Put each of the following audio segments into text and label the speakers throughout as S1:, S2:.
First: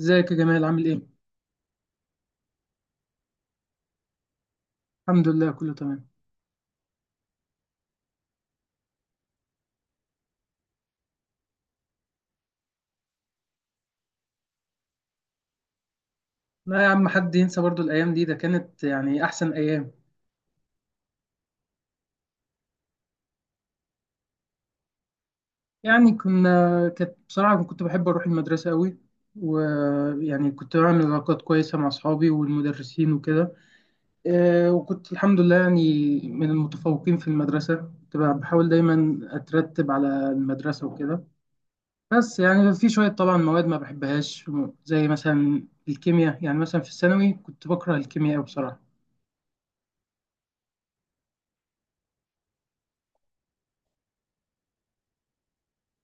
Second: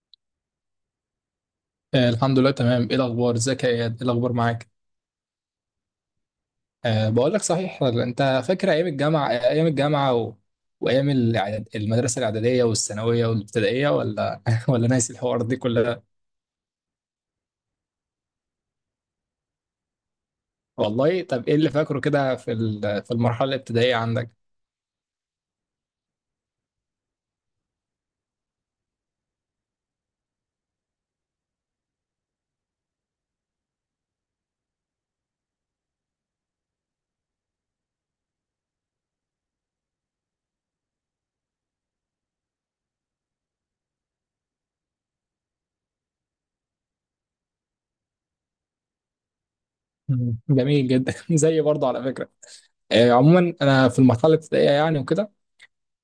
S1: ازيك يا جمال؟ عامل ايه؟
S2: الحمد لله تمام. ايه الاخبار؟ ازيك يا اياد؟ ايه الاخبار معاك؟
S1: الحمد لله كله تمام.
S2: أه، بقول لك صحيح، انت فاكر ايام الجامعه؟ وايام المدرسه الاعداديه والثانويه والابتدائيه، ولا ولا ناسي الحوار دي كلها؟
S1: لا يا عم، حد ينسى برضو الايام دي؟ ده كانت يعني احسن ايام.
S2: والله. طب ايه اللي فاكره كده في المرحله الابتدائيه عندك؟
S1: يعني كانت بصراحة كنت بحب اروح المدرسة قوي، ويعني كنت بعمل علاقات كويسة مع اصحابي والمدرسين وكده. وكنت الحمد لله يعني من المتفوقين في المدرسة، كنت بحاول دايما اترتب على المدرسة وكده. بس يعني في شوية طبعا مواد ما بحبهاش، زي مثلا الكيمياء. يعني مثلا في الثانوي كنت بكره الكيمياء قوي بصراحة.
S2: مم. جميل جدا. زي برضه على فكره. عموما انا في المرحله الابتدائيه يعني وكده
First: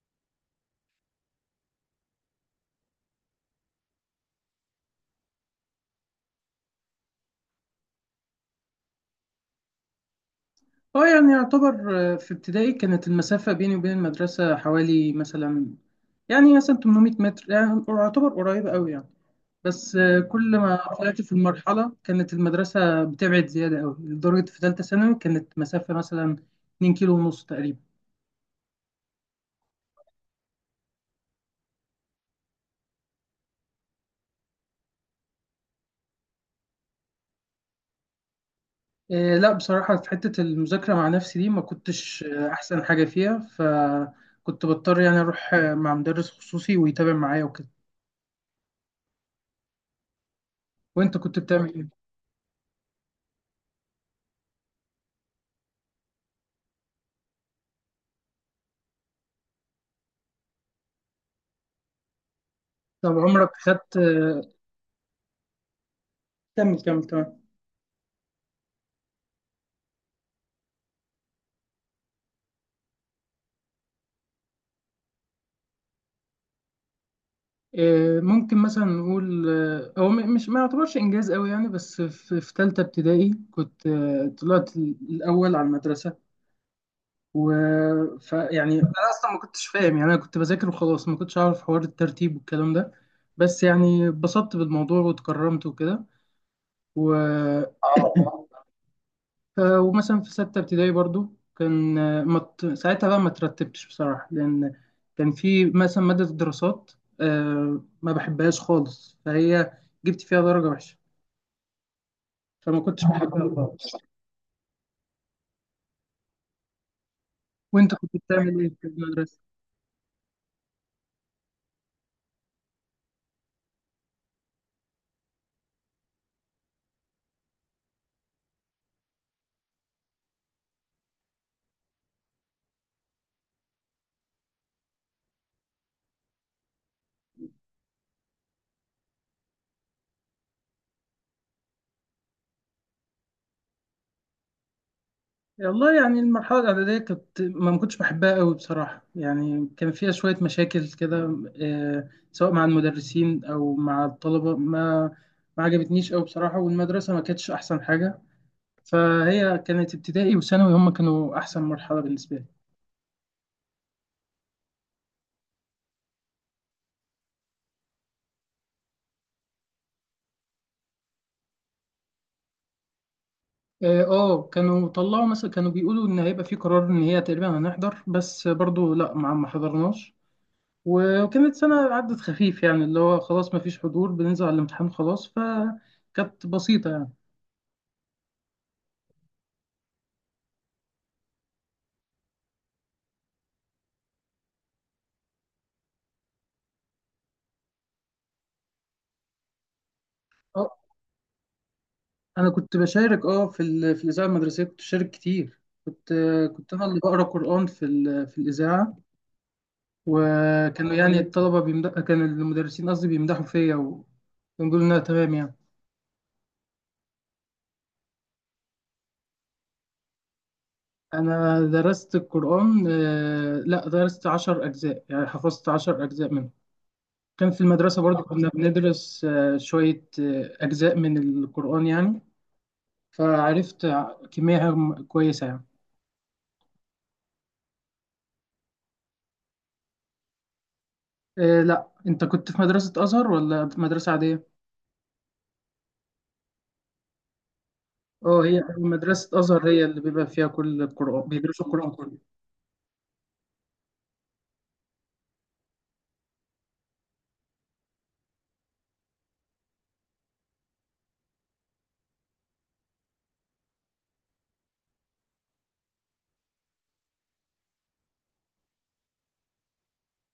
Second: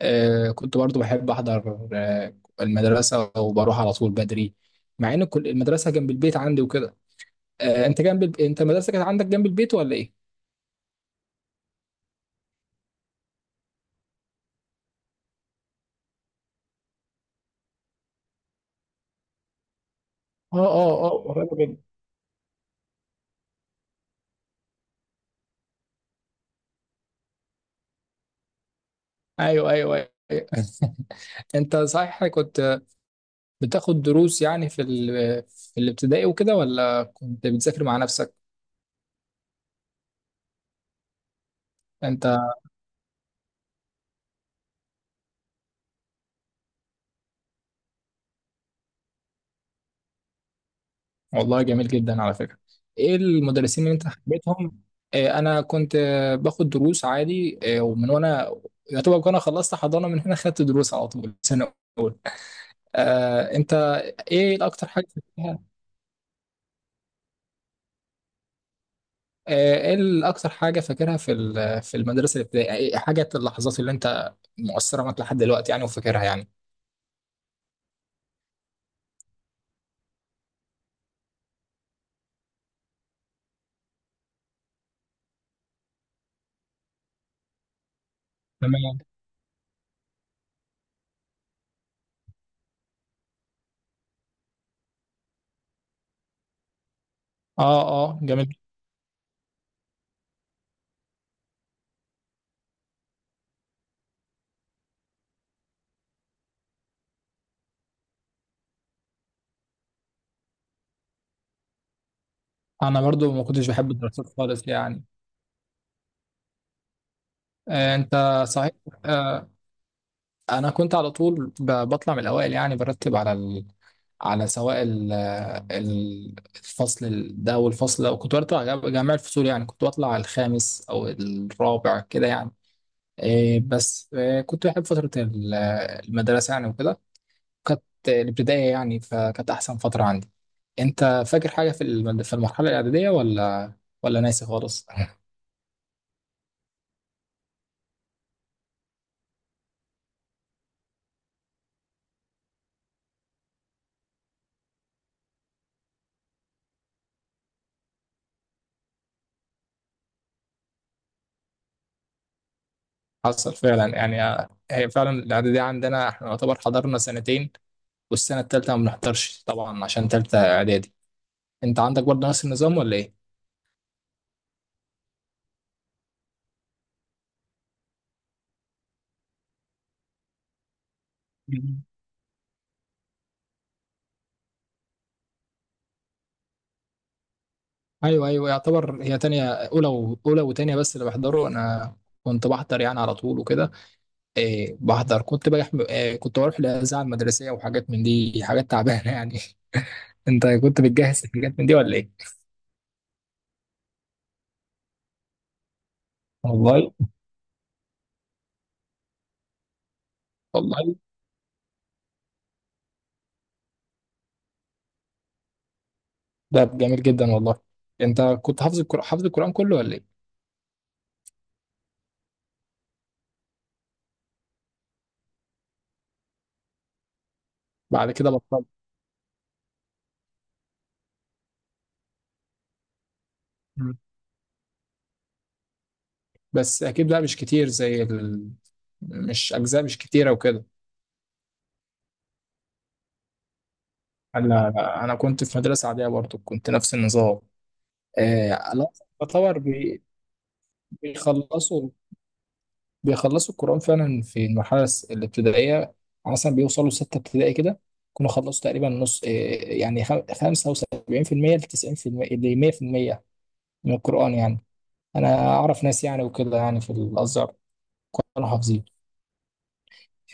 S2: آه، كنت برضه بحب احضر المدرسه، وبروح على طول بدري، مع ان كل المدرسه جنب البيت عندي وكده. انت انت المدرسه كانت عندك جنب البيت ولا ايه؟
S1: اه يعني يعتبر. في ابتدائي كانت المسافة بيني وبين المدرسة حوالي مثلا، يعني مثلا 800 متر، يعني يعتبر قريبة أوي يعني. بس كل
S2: اه
S1: ما
S2: اه
S1: طلعت
S2: اه،
S1: في
S2: قريبه جدا.
S1: المرحلة كانت المدرسة بتبعد زيادة أوي، لدرجة في تالتة ثانوي كانت مسافة مثلا 2 كيلو ونص تقريبا.
S2: ايوه ايوه ايوه. انت صحيح كنت بتاخد دروس يعني في الابتدائي وكده، ولا كنت بتذاكر مع نفسك؟
S1: لا بصراحة، في حتة المذاكرة مع نفسي دي ما كنتش
S2: انت.
S1: أحسن حاجة فيها، فكنت بضطر يعني أروح مع مدرس خصوصي ويتابع معايا وكده. وأنت كنت
S2: والله
S1: بتعمل إيه؟
S2: جميل جدا على فكره. ايه المدرسين اللي انت حبيتهم؟ انا كنت باخد دروس عادي، ومن وانا يعتبر انا خلصت حضانه، من هنا خدت دروس على طول سنه.
S1: طب عمرك
S2: انت
S1: خدت
S2: ايه الاكتر حاجه فاكرها؟
S1: كمل كمل تمام.
S2: ايه الاكتر حاجه فاكرها في المدرسه الابتدائيه؟ إيه حاجه اللحظات اللي انت مؤثره معاك لحد دلوقتي يعني وفاكرها يعني؟
S1: ممكن مثلا نقول هو مش ما يعتبرش انجاز قوي يعني، بس في ثالثه ابتدائي كنت طلعت الاول على المدرسه. و ف يعني انا
S2: تمام.
S1: اصلا ما كنتش فاهم، يعني انا كنت بذاكر وخلاص، ما كنتش اعرف حوار الترتيب والكلام ده. بس يعني اتبسطت بالموضوع واتكرمت وكده. و
S2: اه. اه جميل.
S1: ومثلا في ستة ابتدائي برضو كان ما ت- ساعتها بقى ما ترتبتش بصراحة، لأن كان في مثلا مادة الدراسات، ما بحبهاش خالص، فهي جبت فيها درجة وحشة، فما
S2: انا
S1: كنتش
S2: برضو ما
S1: بحبها
S2: كنتش بحب
S1: خالص.
S2: الدراسات خالص يعني.
S1: وأنت كنت
S2: انت
S1: بتعمل إيه
S2: صحيح.
S1: في المدرسة؟
S2: آه، انا كنت على طول بطلع من الاوائل، يعني برتب على سواء الفصل ده والفصل ده، وكنت بطلع جميع الفصول، يعني كنت بطلع الخامس او الرابع كده يعني. بس كنت بحب فتره المدرسه يعني وكده. كانت الابتدائية يعني، فكانت أحسن فترة عندي. أنت فاكر حاجة في في المرحلة الإعدادية، ولا ولا ناسي خالص؟
S1: والله يعني المرحلة الإعدادية كنت ما كنتش بحبها قوي بصراحة، يعني كان فيها شوية مشاكل كده، سواء مع المدرسين أو مع الطلبة، ما عجبتنيش قوي بصراحة، والمدرسة ما كانتش أحسن حاجة. فهي كانت ابتدائي وثانوي هم كانوا احسن مرحله بالنسبه لي.
S2: حصل فعلا يعني. هي فعلا الإعدادية عندنا إحنا نعتبر حضرنا سنتين، والسنة التالتة ما بنحضرش طبعا عشان تالتة إعدادي. أنت عندك برضه نفس النظام ولا إيه؟
S1: اه، كانوا طلعوا، مثلا كانوا بيقولوا ان هيبقى في قرار ان هي تقريبا هنحضر، بس برضو لا ما حضرناش. وكانت
S2: مم.
S1: سنه عدت خفيف، يعني اللي هو خلاص ما فيش حضور، بننزل على الامتحان خلاص، فكانت بسيطه يعني.
S2: أيوه أيوه، يعتبر هي تانية أولى أولى وتانية، بس اللي بحضره أنا كنت بحضر يعني على طول وكده. إيه بحضر، كنت بروح إيه، كنت بروح الإذاعة المدرسية وحاجات من دي، حاجات تعبانة يعني. انت
S1: اه،
S2: كنت بتجهز حاجات من دي ولا ايه؟
S1: انا كنت بشارك اه في في الاذاعه المدرسيه، كنت بشارك كتير، كنت انا
S2: والله.
S1: اللي بقرا قران في في الاذاعه، وكانوا
S2: والله.
S1: يعني الطلبه بيمدح كان المدرسين قصدي بيمدحوا فيا ونقول انها تمام يعني.
S2: ده جميل جدا والله. انت كنت حافظ القرآن، حافظ القرآن كله ولا ايه؟
S1: أنا درست القرآن، لا درست 10 أجزاء، يعني حفظت 10 أجزاء منه. كان في المدرسة
S2: بعد
S1: برضو
S2: كده
S1: كنا
S2: بطلت.
S1: بندرس شوية أجزاء من القرآن يعني. فعرفت
S2: مم.
S1: كمية كويسة يعني.
S2: بس اكيد بقى مش كتير مش اجزاء مش كتيرة وكده.
S1: لا أنت كنت في مدرسة أزهر ولا في مدرسة عادية؟
S2: انا انا كنت في مدرسة عادية برضه، كنت نفس النظام.
S1: أه، هي
S2: آه لا.
S1: مدرسة
S2: يعتبر
S1: أزهر هي اللي بيبقى فيها كل القرآن، بيدرسوا
S2: بيخلصوا
S1: القرآن كله.
S2: بيخلصوا القرآن فعلا في المرحلة الابتدائية، مثلا بيوصلوا ستة ابتدائي كده يكونوا خلصوا تقريبا نص إيه، يعني 75% ل 90% ل 100% من القرآن يعني. أنا أعرف ناس يعني وكده يعني في الأزهر كانوا حافظين.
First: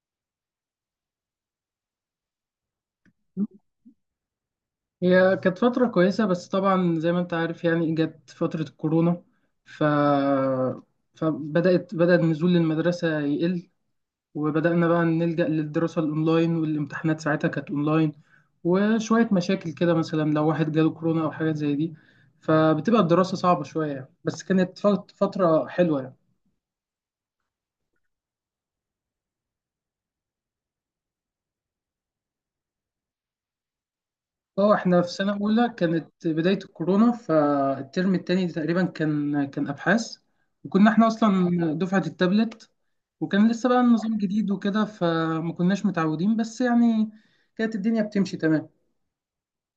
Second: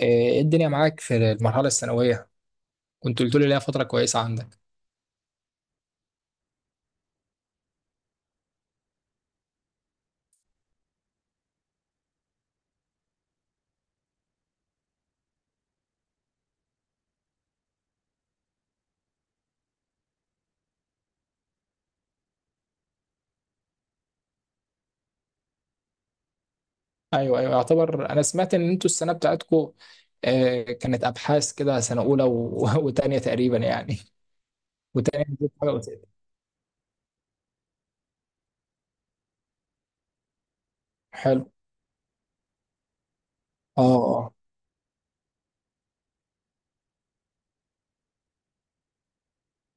S2: إيه إيه الدنيا معاك في المرحلة الثانوية؟ كنت قلت لي ليها فترة كويسة عندك.
S1: هي كانت فترة كويسة، بس طبعا زي ما انت عارف يعني جت فترة الكورونا، ف... فبدأت بدأ النزول للمدرسة يقل، وبدأنا بقى نلجأ للدراسة الأونلاين، والامتحانات ساعتها كانت أونلاين. وشوية مشاكل كده، مثلا لو واحد جاله كورونا أو حاجات زي دي، فبتبقى الدراسة صعبة شوية يعني، بس كانت فترة حلوة يعني.
S2: أيوه أيوه، يعتبر أنا سمعت إن أنتوا السنة بتاعتكم كانت أبحاث كده، سنة أولى وتانية تقريبا يعني.
S1: اه، احنا في
S2: وتانية
S1: سنة
S2: نزلت
S1: أولى
S2: حاجة،
S1: كانت
S2: وتالتة.
S1: بداية الكورونا، فالترم التاني تقريبا كان أبحاث. وكنا احنا أصلا
S2: حلو.
S1: دفعة التابلت، وكان لسه بقى النظام
S2: اه
S1: جديد وكده فما كناش متعودين، بس يعني كانت الدنيا بتمشي تمام.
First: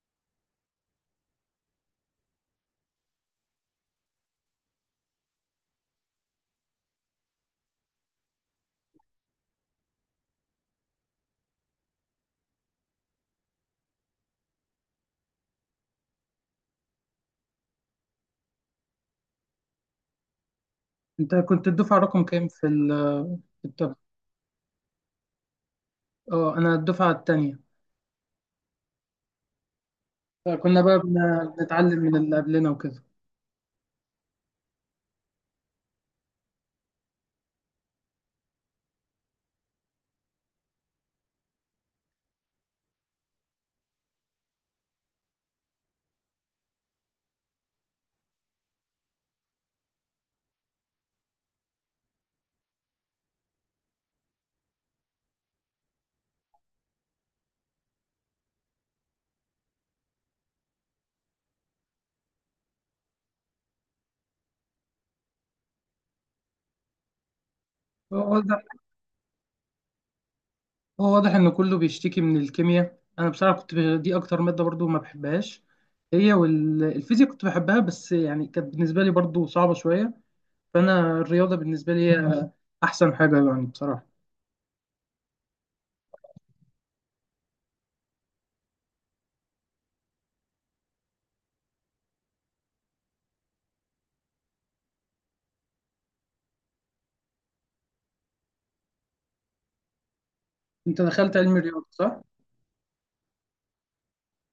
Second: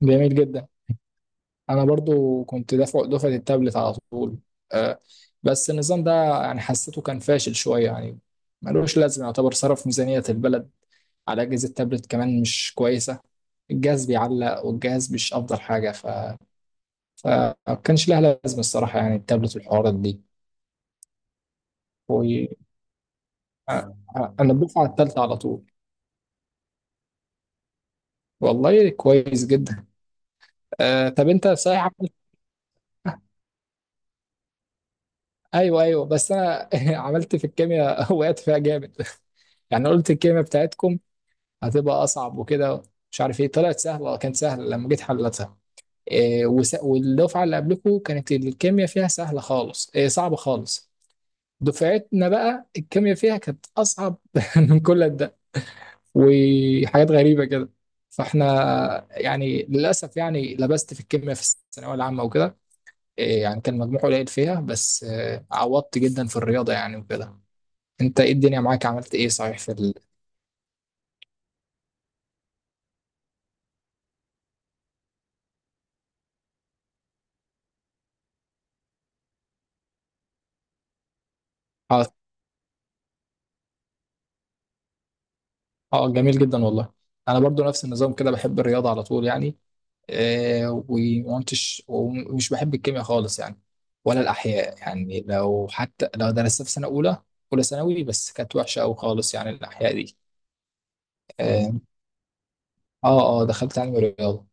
S2: جميل جدا. انا برضو كنت دفعه التابلت على طول. آه، بس النظام ده يعني حسيته كان فاشل شويه يعني، ملوش لازمه، يعتبر صرف ميزانيه البلد على اجهزه تابلت كمان مش كويسه، الجهاز بيعلق، والجهاز مش افضل حاجه. فما كانش لها لازمه الصراحه، يعني التابلت والحوارات دي.
S1: انت كنت الدفعة رقم
S2: و...
S1: كام في في التابلت؟
S2: انا الدفعه الثالثه على طول.
S1: اه انا الدفعه التانية.
S2: والله كويس جدا.
S1: فكنا بقى
S2: طب انت صحيح
S1: بنتعلم
S2: عملت
S1: من اللي قبلنا وكده.
S2: ايوه ايوه، بس انا عملت في الكيمياء، وقعت فيها جامد. يعني قلت الكلمة بتاعتكم هتبقى أصعب وكده، مش عارف إيه، طلعت سهلة، كانت سهلة لما جيت حلتها. إيه والدفعة اللي قبلكم كانت الكيمياء فيها سهلة خالص، إيه صعبة خالص، دفعتنا بقى الكيمياء فيها كانت أصعب من كل ده، وحاجات غريبة كده. فاحنا يعني للأسف يعني لبست في الكيمياء في الثانوية العامة وكده. إيه، يعني كان مجموع قليل فيها، بس إيه عوضت جدا في الرياضة يعني وكده.
S1: هو
S2: انت ايه الدنيا
S1: واضح،
S2: معاك، عملت ايه صحيح
S1: هو واضح ان كله بيشتكي من الكيمياء. انا بصراحه كنت دي اكتر ماده برضو ما بحبهاش، هي والفيزياء كنت بحبها، بس يعني كانت بالنسبه لي برضو صعبه شويه. فانا الرياضه بالنسبه لي هي احسن حاجه يعني بصراحه.
S2: اه جميل جدا والله. انا برضو نفس النظام كده، بحب الرياضه على طول يعني، ومش بحب الكيمياء خالص يعني، ولا الاحياء يعني، لو حتى لو درستها في سنه اولى اولى ثانوي، بس كانت وحشه قوي خالص يعني الاحياء دي.
S1: انت دخلت علم
S2: اه.
S1: الرياضه صح؟
S2: اه دخلت علم الرياضه.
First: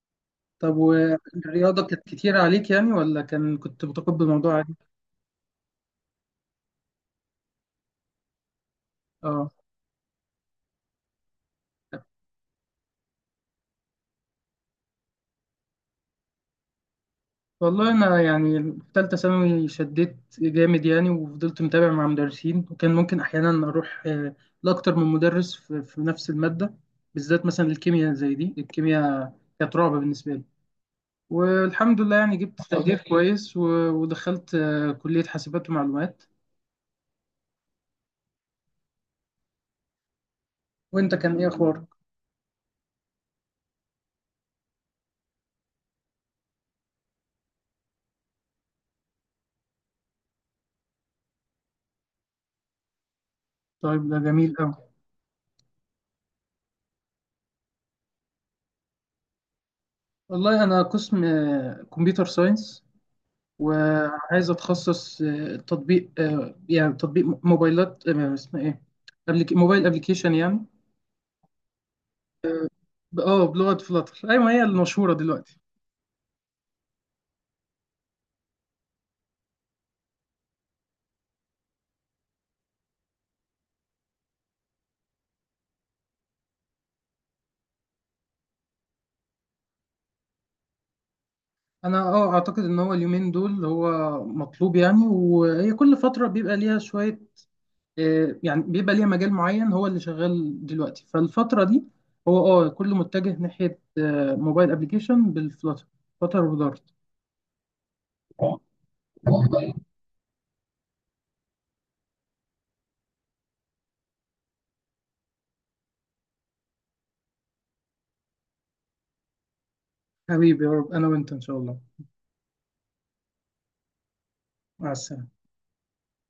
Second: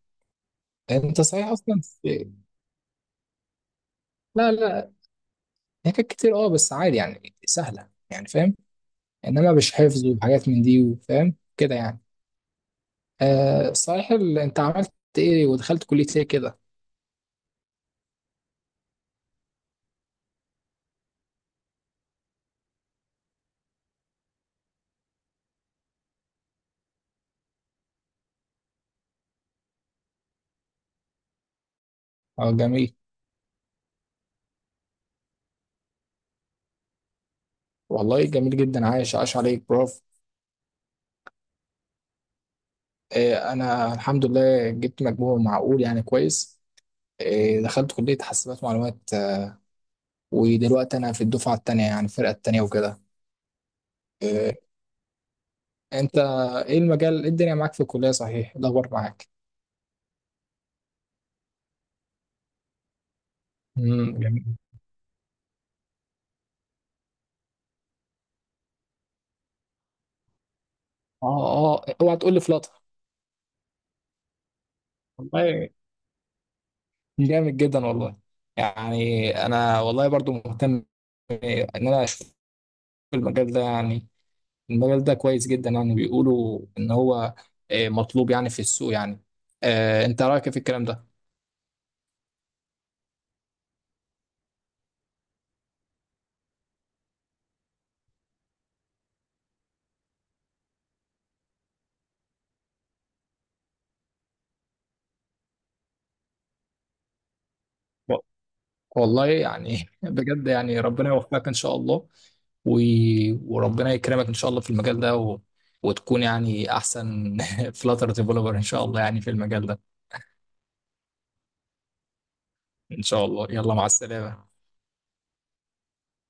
S1: طب
S2: انت صحيح
S1: والرياضه كانت كتير عليك يعني، ولا كنت متقبل
S2: لا
S1: الموضوع عادي؟
S2: لا، هي كانت كتير اه، بس عادي يعني سهله يعني فاهم،
S1: اه.
S2: انما مش حفظ وحاجات من دي، وفاهم كده يعني. آه صحيح انت عملت ايه ودخلت كليه ايه كده؟
S1: والله انا يعني في ثالثه ثانوي شديت جامد يعني، وفضلت متابع مع مدرسين، وكان ممكن احيانا اروح لاكتر من مدرس في نفس الماده، بالذات مثلا الكيمياء. زي دي الكيمياء كانت رعب بالنسبه لي. والحمد لله يعني
S2: اه
S1: جبت
S2: جميل.
S1: تقدير كويس، ودخلت كليه حاسبات ومعلومات.
S2: والله جميل جدا، عايش عاش عليك براف.
S1: وانت كان ايه اخبارك؟
S2: انا الحمد لله جبت مجموع معقول يعني كويس، دخلت كلية حاسبات معلومات، ودلوقتي انا في الدفعة التانية يعني الفرقة التانية وكده.
S1: طيب، ده
S2: آه،
S1: جميل قوي.
S2: انت ايه المجال، إيه الدنيا معاك في الكلية صحيح؟ إيه الاخبار معاك؟
S1: والله انا قسم كمبيوتر ساينس،
S2: جميل.
S1: وعايز اتخصص تطبيق يعني تطبيق موبايلات، اسمها ايه، موبايل ابلكيشن يعني.
S2: اه اه اوعى تقول لي فلاتر.
S1: اه بلغة فلاتر، ايوه هي المشهورة دلوقتي.
S2: والله جامد جدا والله. يعني انا والله برضو مهتم ان انا اشوف المجال ده يعني. المجال ده كويس جدا يعني، بيقولوا ان هو مطلوب يعني في السوق يعني. انت رايك إيه في الكلام ده؟
S1: انا اه اعتقد ان هو اليومين دول هو مطلوب يعني، وهي كل فترة بيبقى ليها شوية، يعني بيبقى ليها مجال معين هو اللي شغال دلوقتي فالفترة دي. هو اه كله متجه ناحية موبايل ابلكيشن بالفلاتر، فلاتر ودارت.
S2: و- والله يعني بجد يعني ربنا يوفقك ان شاء الله، و... وربنا يكرمك ان شاء الله في المجال ده، و... وتكون يعني احسن فلاتر ديفلوبر ان شاء الله يعني في المجال ده.
S1: حبيبي يا رب انا وانت ان شاء الله.
S2: ان شاء الله، يلا مع السلامة.
S1: مع السلامة.